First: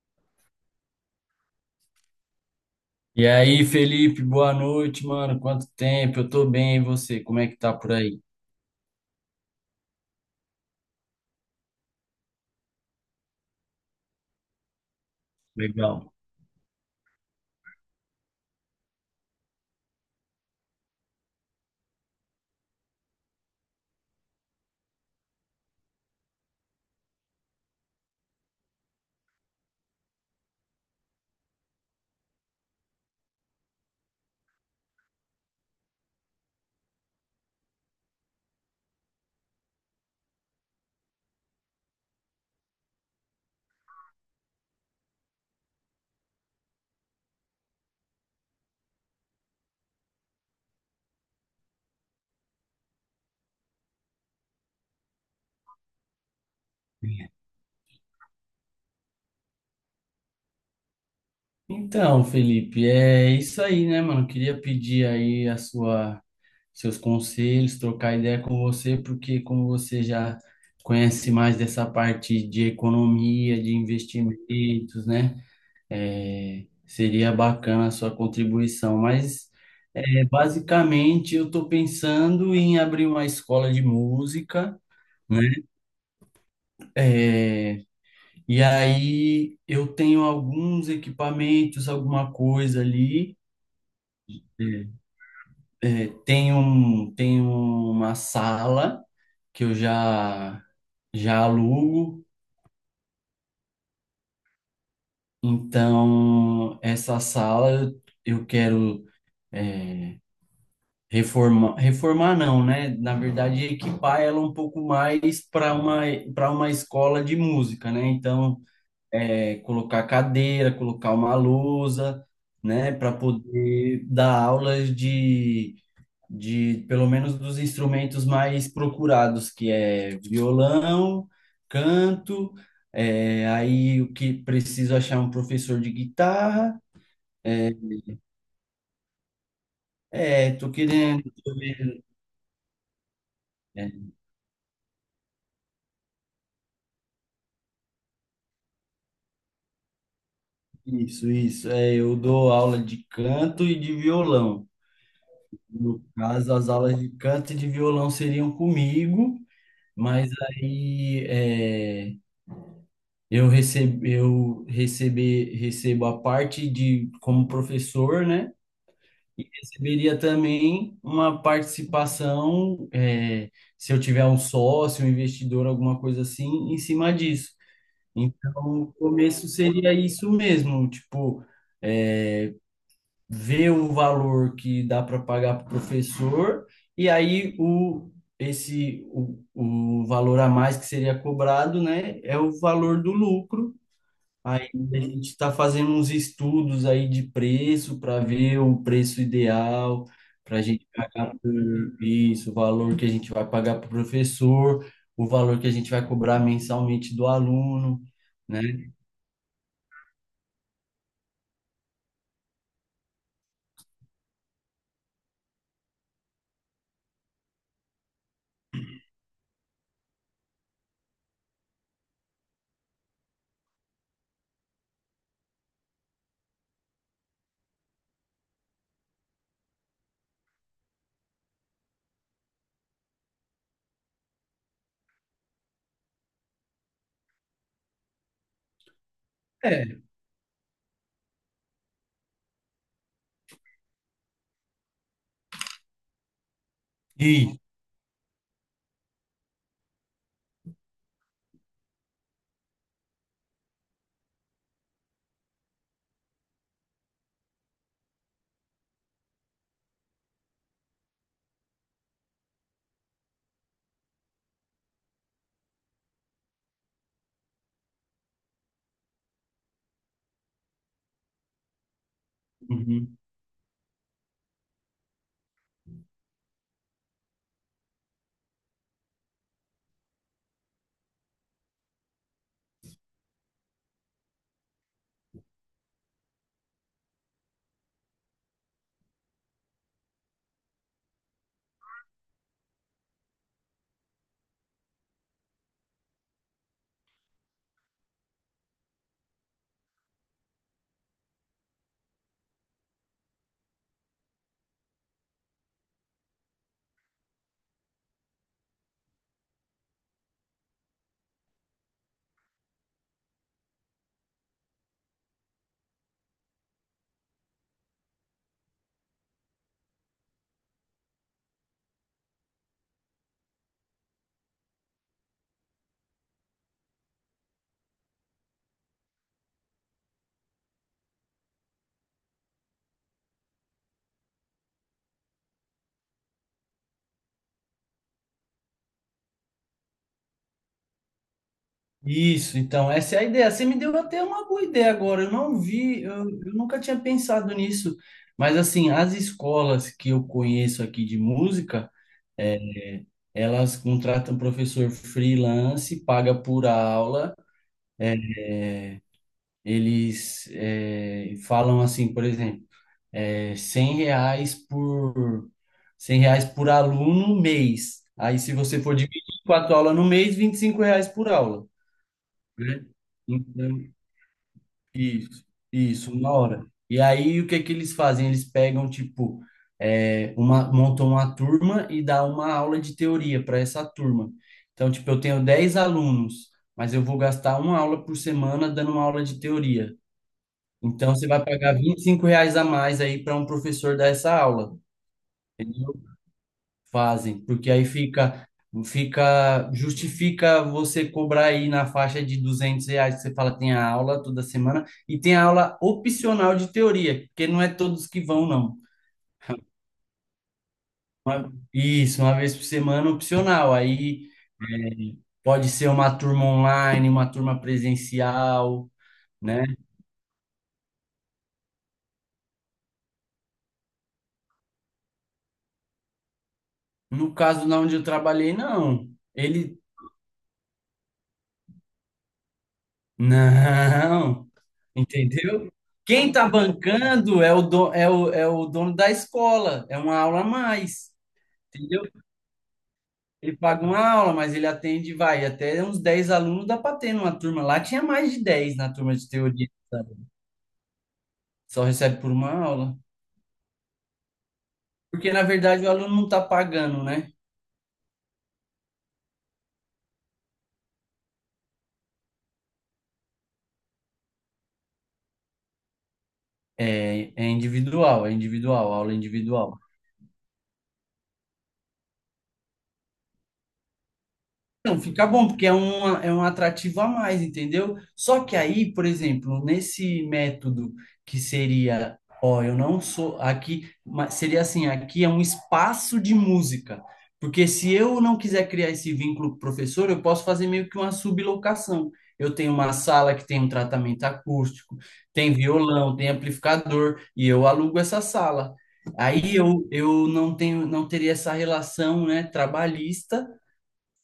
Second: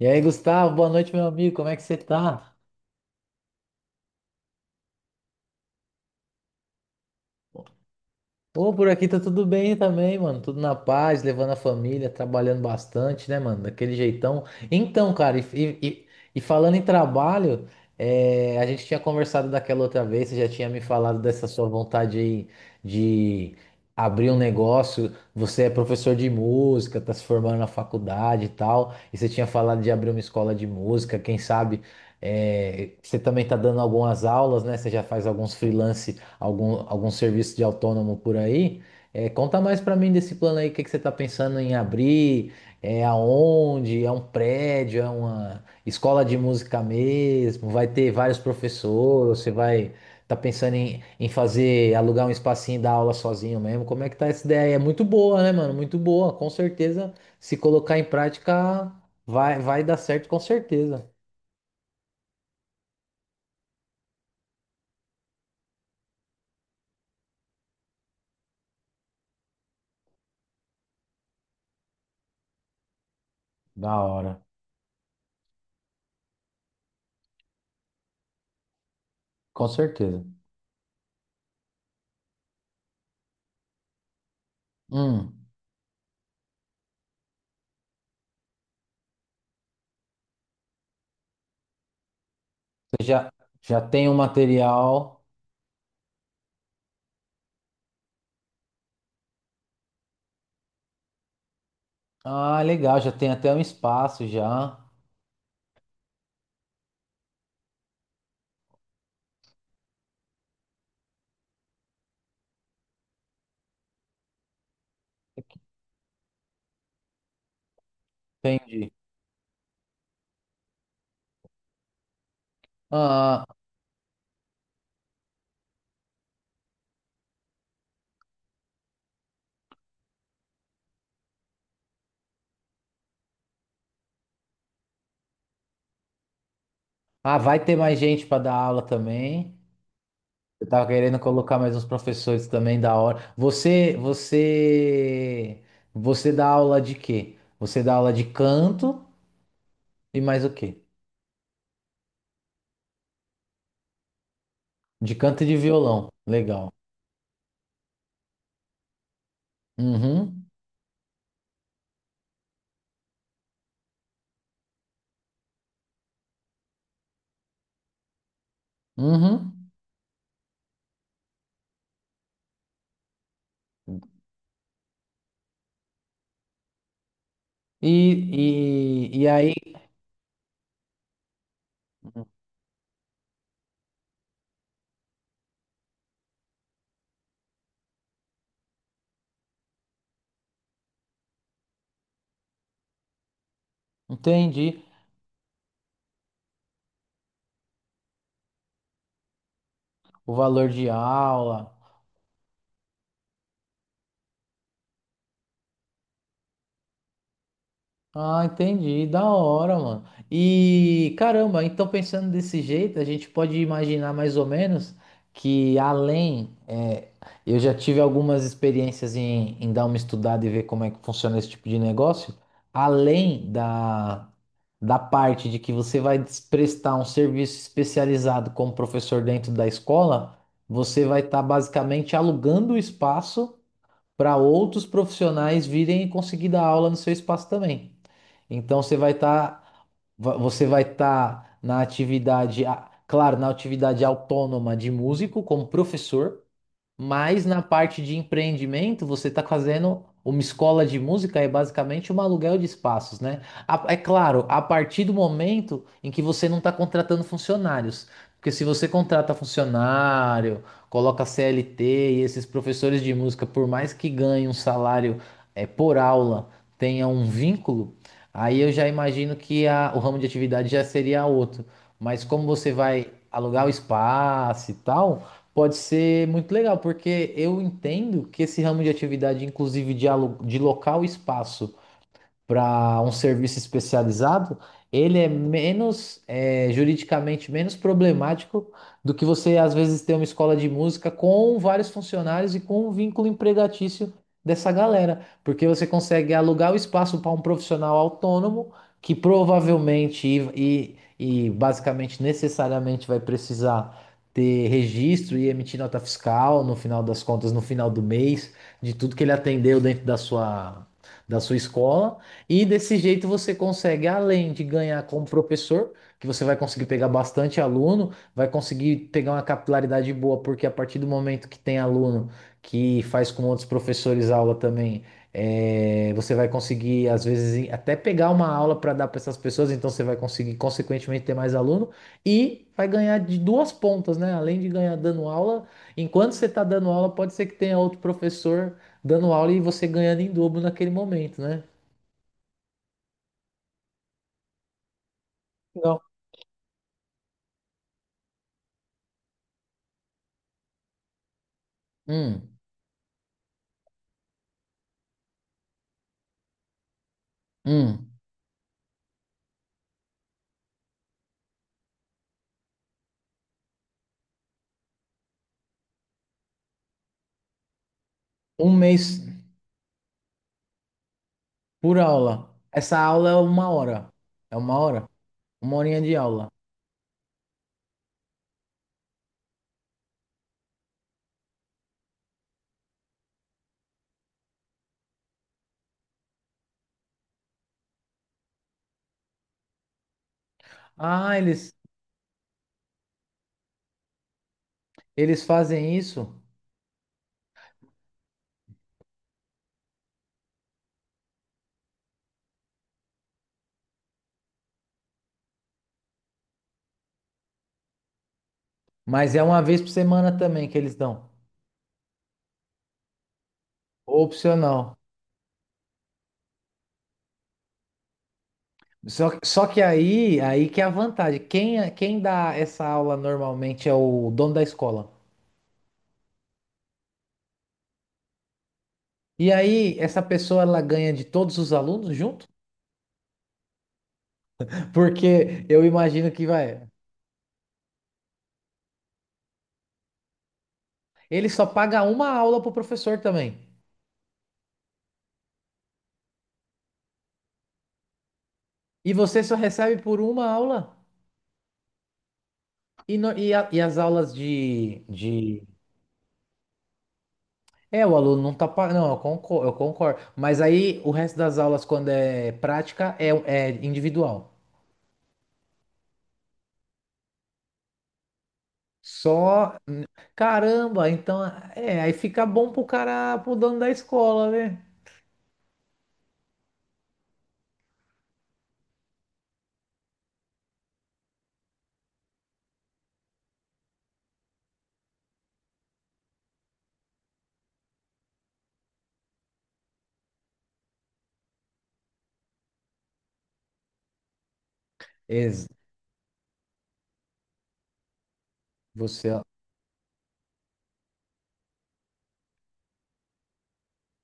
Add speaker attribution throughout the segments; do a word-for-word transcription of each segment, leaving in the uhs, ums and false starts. Speaker 1: E aí, Gustavo, boa noite, meu amigo. Como é que você tá?
Speaker 2: E aí, Felipe, boa noite, mano. Quanto tempo? Eu tô bem, e você? Como é que tá por aí?
Speaker 1: Ô, por aqui tá tudo bem também, mano. Tudo na paz, levando a família, trabalhando bastante, né, mano? Daquele jeitão. Então, cara, e, e- e-
Speaker 2: Legal.
Speaker 1: e falando em trabalho, é, a gente tinha conversado daquela outra vez, você já tinha me falado dessa sua vontade aí de abrir um negócio. Você é professor de música, tá se formando na faculdade e tal, e você tinha falado de abrir uma escola de música, quem sabe. é, você também tá dando algumas aulas, né? Você já faz alguns freelance algum, algum serviço de autônomo por aí. É, conta mais para mim desse plano aí, o que que você está pensando em abrir, é aonde, é um prédio, é uma escola de música mesmo, vai ter vários professores, você vai tá pensando em, em fazer, alugar um espacinho e dar aula sozinho mesmo. Como é que tá essa ideia? É muito boa, né, mano? Muito boa, com certeza, se colocar em prática, vai, vai dar certo com certeza.
Speaker 2: Então, Felipe, é isso aí, né, mano? Queria pedir aí a sua, seus conselhos, trocar ideia com você, porque como você já conhece mais dessa parte de economia, de
Speaker 1: Da hora,
Speaker 2: investimentos, né? É, seria bacana a sua contribuição, mas
Speaker 1: com certeza.
Speaker 2: é, basicamente eu estou pensando em abrir uma escola de música, né?
Speaker 1: Hum,
Speaker 2: É, e aí eu tenho alguns equipamentos, alguma coisa
Speaker 1: você já,
Speaker 2: ali.
Speaker 1: já tem o
Speaker 2: Hum.
Speaker 1: material.
Speaker 2: É, tem um, tem uma sala que eu já já alugo.
Speaker 1: Ah, legal, já tem até um espaço já.
Speaker 2: Então, essa sala eu, eu quero, é, reformar, reformar não, né? Na verdade, equipar ela um pouco mais para uma para uma escola de música, né? Então,
Speaker 1: Entendi.
Speaker 2: é, colocar cadeira, colocar uma lousa, né, para
Speaker 1: Ah,
Speaker 2: poder dar aulas de, de pelo menos dos instrumentos mais procurados, que é violão, canto, é, aí o que preciso achar um professor de guitarra.
Speaker 1: ah, vai
Speaker 2: É,
Speaker 1: ter mais gente para dar aula também.
Speaker 2: é,
Speaker 1: Eu
Speaker 2: tô
Speaker 1: tava querendo
Speaker 2: querendo, tô
Speaker 1: colocar mais uns
Speaker 2: vendo.
Speaker 1: professores também da hora. Você,
Speaker 2: É,
Speaker 1: você, você dá aula de quê? Você dá aula de canto e mais o quê?
Speaker 2: isso, isso. É, eu dou aula de canto e de violão.
Speaker 1: De canto e de
Speaker 2: No
Speaker 1: violão.
Speaker 2: caso, as
Speaker 1: Legal.
Speaker 2: aulas de canto e de violão seriam comigo. Mas
Speaker 1: Uhum.
Speaker 2: aí é, eu recebo, eu recebe, recebo a parte de como professor, né? E
Speaker 1: Uhum.
Speaker 2: receberia também uma participação, é, se eu tiver um sócio, um investidor, alguma coisa assim, em cima disso. Então, o
Speaker 1: E, e, e
Speaker 2: começo
Speaker 1: aí,
Speaker 2: seria isso mesmo, tipo, eh, vê um valor que dá para pagar para o professor, e aí o, esse, o, o valor a mais que seria cobrado, né, é o valor do lucro. Aí
Speaker 1: entendi
Speaker 2: a gente está fazendo uns estudos aí de preço para ver o preço ideal,
Speaker 1: o
Speaker 2: para a
Speaker 1: valor
Speaker 2: gente
Speaker 1: de
Speaker 2: pagar por
Speaker 1: aula.
Speaker 2: isso, o valor que a gente vai pagar para o professor, o valor que a gente vai cobrar mensalmente do aluno,
Speaker 1: Ah,
Speaker 2: né?
Speaker 1: entendi, da hora, mano. E caramba, então pensando desse jeito, a gente pode imaginar mais ou menos que além, é, eu já tive algumas experiências em, em dar uma estudada e ver como é que funciona esse tipo de negócio. Além da, da parte de que você vai des- prestar um serviço especializado como professor dentro da escola, você vai estar basicamente alugando o espaço para outros profissionais virem e conseguir dar aula no seu espaço também. Então você vai estar,
Speaker 2: É.
Speaker 1: você vai estar na atividade, a- claro, na atividade autônoma de músico como professor, mas
Speaker 2: E,
Speaker 1: na parte de empreendimento, você está fazendo uma escola de música, é basicamente um aluguel de espaços, né? A- É claro, a partir do momento em que você não está contratando funcionários. Porque se você contrata funcionário, coloca C L T e esses professores de música, por mais que ganhem um salário é, por aula, tenha um vínculo, aí eu já imagino que a- o ramo de atividade já seria outro. Mas como você vai
Speaker 2: uhum.
Speaker 1: alugar o espaço e tal. Pode ser muito legal, porque eu entendo que esse ramo de atividade, inclusive de, alu- de local e espaço, para um serviço especializado, ele é menos, é, juridicamente menos problemático do que você às vezes ter uma escola de música com vários funcionários e com um vínculo empregatício dessa galera, porque você consegue alugar o espaço para um profissional autônomo que provavelmente e, e, e basicamente necessariamente vai precisar ter registro e emitir nota fiscal no final das contas, no final do mês, de tudo que ele atendeu dentro da sua da sua escola e desse jeito você consegue, além de ganhar como professor, que você vai conseguir pegar bastante aluno, vai conseguir pegar uma capilaridade boa, porque a partir do momento que tem aluno que faz com outros professores aula também, eh, você vai conseguir, às vezes, em- até pegar uma aula para dar para essas pessoas, então você vai conseguir, consequentemente, ter mais aluno e vai ganhar de duas pontas, né? Além de ganhar dando aula, enquanto você está dando aula, pode ser que tenha outro professor dando aula e você ganhando em dobro naquele momento, né?
Speaker 2: Isso, então, essa é a ideia. Você me deu até uma boa ideia agora. Eu não vi, eu, eu nunca tinha pensado nisso. Mas, assim, as escolas que eu conheço aqui de música,
Speaker 1: Um,
Speaker 2: é, elas contratam professor freelance, paga por aula.
Speaker 1: um,
Speaker 2: Eles eh, falam assim, por exemplo, eh, cem reais por cem reais por aluno mês. Aí, se
Speaker 1: um
Speaker 2: você for
Speaker 1: mês
Speaker 2: dividir quatro aulas no mês, vinte e cinco reais por aula,
Speaker 1: por aula.
Speaker 2: né?
Speaker 1: Essa aula é uma
Speaker 2: Então,
Speaker 1: hora. É uma hora?
Speaker 2: Isso,
Speaker 1: Uma horinha
Speaker 2: isso,
Speaker 1: de
Speaker 2: uma
Speaker 1: aula.
Speaker 2: hora. E aí o que que eles fazem? Eles pegam, tipo, é, uma, montam uma turma e dá uma aula de teoria para essa turma. Então, tipo, eu tenho dez alunos, mas eu vou gastar uma aula por semana dando uma aula de teoria. Então, você
Speaker 1: Ah,
Speaker 2: vai
Speaker 1: eles,
Speaker 2: pagar vinte e cinco reais a mais aí para um professor dar essa aula.
Speaker 1: eles fazem isso,
Speaker 2: Fazem, porque aí fica, fica, justifica você cobrar aí na faixa de duzentos reais, que você fala tem a aula toda semana, e tem a aula opcional de teoria, porque não é todos que vão, não.
Speaker 1: mas é uma vez por semana também que eles dão.
Speaker 2: Uma- Isso, uma vez por semana opcional, aí
Speaker 1: Opcional.
Speaker 2: é, pode ser uma turma online, uma turma presencial,
Speaker 1: Só,
Speaker 2: né?
Speaker 1: só que aí, aí que é a vantagem. Quem, quem dá essa aula normalmente é o dono da escola.
Speaker 2: No caso, na onde eu trabalhei, não.
Speaker 1: E
Speaker 2: Ele
Speaker 1: aí, essa pessoa ela ganha de todos os alunos junto?
Speaker 2: Não,
Speaker 1: Porque
Speaker 2: entendeu?
Speaker 1: eu
Speaker 2: Quem
Speaker 1: imagino que
Speaker 2: está
Speaker 1: vai.
Speaker 2: bancando é o, do- é o, é o dono da escola, é uma aula a mais,
Speaker 1: Ele só paga
Speaker 2: entendeu?
Speaker 1: uma aula pro professor
Speaker 2: Ele
Speaker 1: também.
Speaker 2: paga uma aula, mas ele atende, vai, até uns dez alunos dá para ter numa turma. Lá tinha mais de dez na
Speaker 1: E
Speaker 2: turma de
Speaker 1: você só
Speaker 2: teoria,
Speaker 1: recebe
Speaker 2: sabe?
Speaker 1: por uma aula?
Speaker 2: Só recebe por uma aula.
Speaker 1: E, no- e, a- e as aulas de,
Speaker 2: Porque, na
Speaker 1: de...
Speaker 2: verdade, o aluno não está pagando, né?
Speaker 1: É, o aluno não tá... pa- Não, eu concordo, eu concordo. Mas aí o resto das aulas, quando é prática, é, é individual.
Speaker 2: É, é individual, é individual, aula
Speaker 1: Só...
Speaker 2: individual.
Speaker 1: Caramba, então... É, aí fica bom pro cara, pro dono da escola, né?
Speaker 2: Não, fica bom, porque é um, é um atrativo a mais, entendeu? Só que aí, por exemplo, nesse método que seria, ó, eu não sou aqui, mas seria assim, aqui é um espaço de música. Porque se eu não quiser criar esse vínculo com o professor, eu posso fazer meio que uma sublocação. Eu tenho uma sala que tem um tratamento acústico, tem
Speaker 1: Ex-
Speaker 2: violão, tem amplificador, e eu alugo essa sala.
Speaker 1: Você, ó,
Speaker 2: Aí eu, eu não tenho, não teria essa relação, né, trabalhista,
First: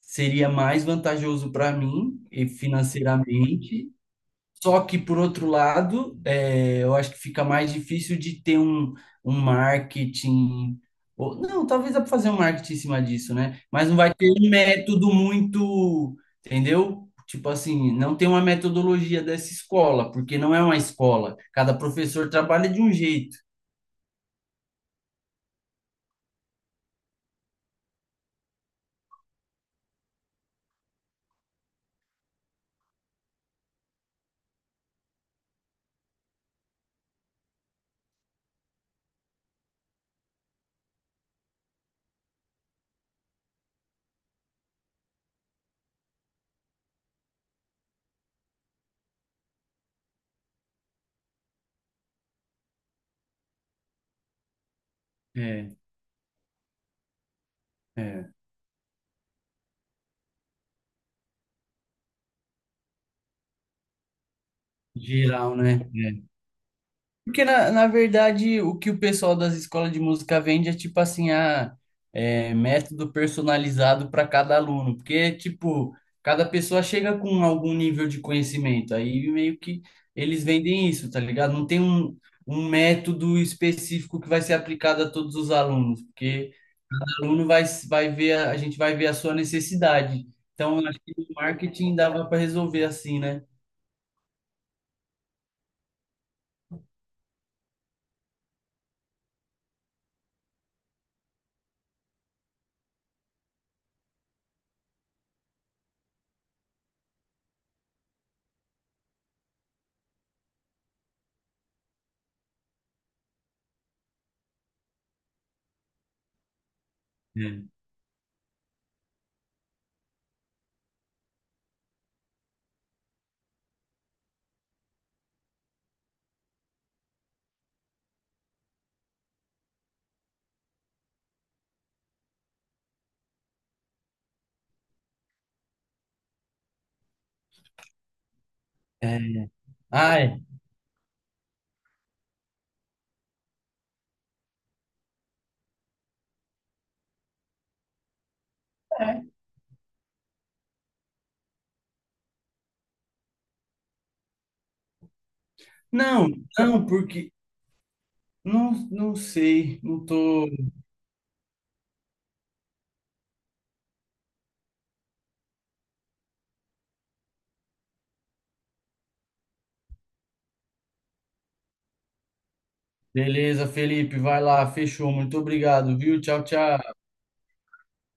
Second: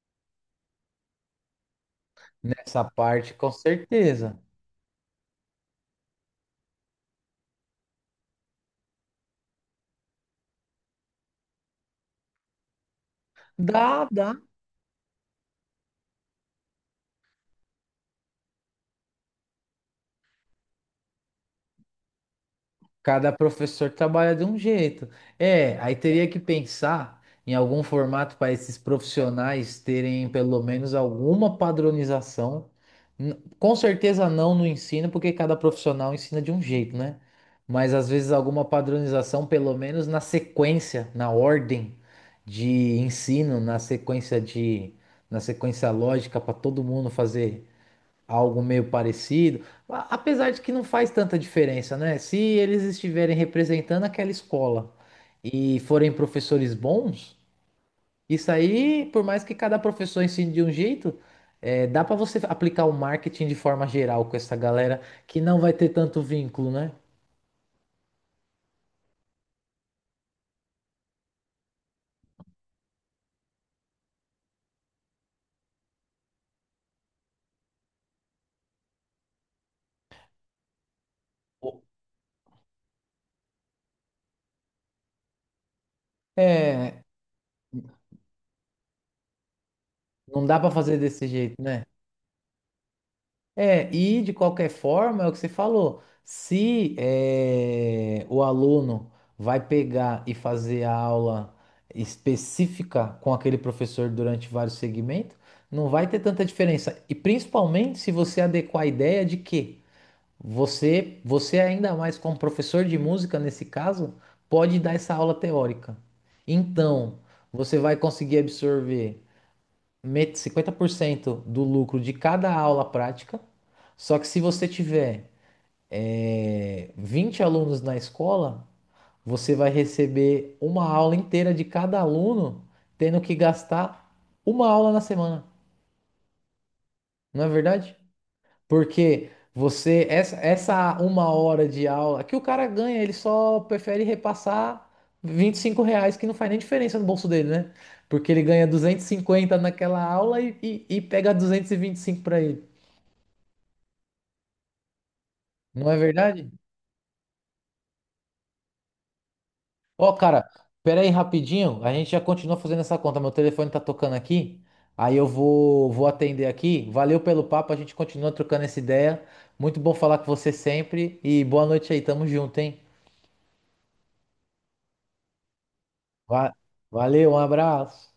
Speaker 2: seria mais vantajoso para mim e
Speaker 1: nessa parte, com
Speaker 2: financeiramente.
Speaker 1: certeza.
Speaker 2: Só que, por outro lado, é, eu acho que fica mais difícil de ter um, um marketing. Ou- não, talvez dá para fazer um marketing em cima disso, né? Mas não
Speaker 1: Dá,
Speaker 2: vai ter
Speaker 1: dá.
Speaker 2: um método muito. Entendeu? Tipo assim, não tem uma metodologia dessa escola, porque não é uma escola. Cada professor trabalha de um
Speaker 1: Cada
Speaker 2: jeito.
Speaker 1: professor trabalha de um jeito. É, aí teria que pensar em algum formato para esses profissionais terem pelo menos alguma padronização. N- Com certeza não no ensino, porque cada profissional ensina de um jeito, né? Mas às vezes alguma padronização, pelo menos na sequência, na ordem de ensino, na sequência de, na sequência lógica para todo mundo fazer algo meio parecido, a- apesar de que não faz tanta diferença, né? Se eles estiverem representando aquela escola
Speaker 2: É,
Speaker 1: e forem professores bons,
Speaker 2: é.
Speaker 1: isso aí, por mais que cada professor ensine de um jeito, é, dá para você aplicar o marketing de forma geral com essa galera que
Speaker 2: Geral,
Speaker 1: não vai
Speaker 2: né?
Speaker 1: ter tanto vínculo, né?
Speaker 2: Porque, na, na verdade, o que o pessoal das escolas de música vende é tipo assim, a, é, método personalizado para cada aluno. Porque, tipo, cada pessoa chega com algum nível de conhecimento. Aí meio que eles vendem isso, tá ligado? Não tem um, um método específico que vai ser aplicado a todos os alunos. Porque
Speaker 1: É,
Speaker 2: o aluno vai, vai ver, a, a gente vai ver a sua necessidade.
Speaker 1: não dá para
Speaker 2: Então, eu
Speaker 1: fazer
Speaker 2: acho que
Speaker 1: desse
Speaker 2: o
Speaker 1: jeito, né?
Speaker 2: marketing dava para resolver assim, né?
Speaker 1: É, e de qualquer forma, é o que você falou. Se eh, o aluno vai pegar e fazer a aula específica com aquele professor durante vários segmentos, não vai ter tanta diferença. E principalmente se você adequar a ideia de que você, você ainda mais como professor de música nesse caso, pode dar essa aula teórica. Então, você vai conseguir absorver met- cinquenta por cento do lucro de cada aula prática. Só que se você tiver é, vinte alunos na escola, você vai receber uma aula inteira de cada aluno, tendo que gastar uma aula na semana, não é verdade?
Speaker 2: É.
Speaker 1: Porque
Speaker 2: É.
Speaker 1: você,
Speaker 2: Ah,
Speaker 1: essa,
Speaker 2: é.
Speaker 1: essa uma hora de aula que o cara ganha, ele só prefere repassar vinte e cinco reais, que não faz nem diferença no bolso dele, né? Porque ele ganha duzentos e cinquenta naquela aula e, e, e pega duzentos e vinte e cinco para ele. Não é
Speaker 2: Não,
Speaker 1: verdade?
Speaker 2: não, porque não, não sei, não
Speaker 1: Ó,
Speaker 2: tô.
Speaker 1: cara, pera aí rapidinho. A gente já continua fazendo essa conta. Meu telefone tá tocando aqui. Aí eu vou, vou atender aqui. Valeu pelo papo. A gente continua trocando essa ideia. Muito bom falar com você sempre. E boa noite aí. Tamo junto, hein?
Speaker 2: Beleza, Felipe, vai lá, fechou. Muito obrigado, viu? Tchau,
Speaker 1: Va-
Speaker 2: tchau.
Speaker 1: Valeu, um abraço.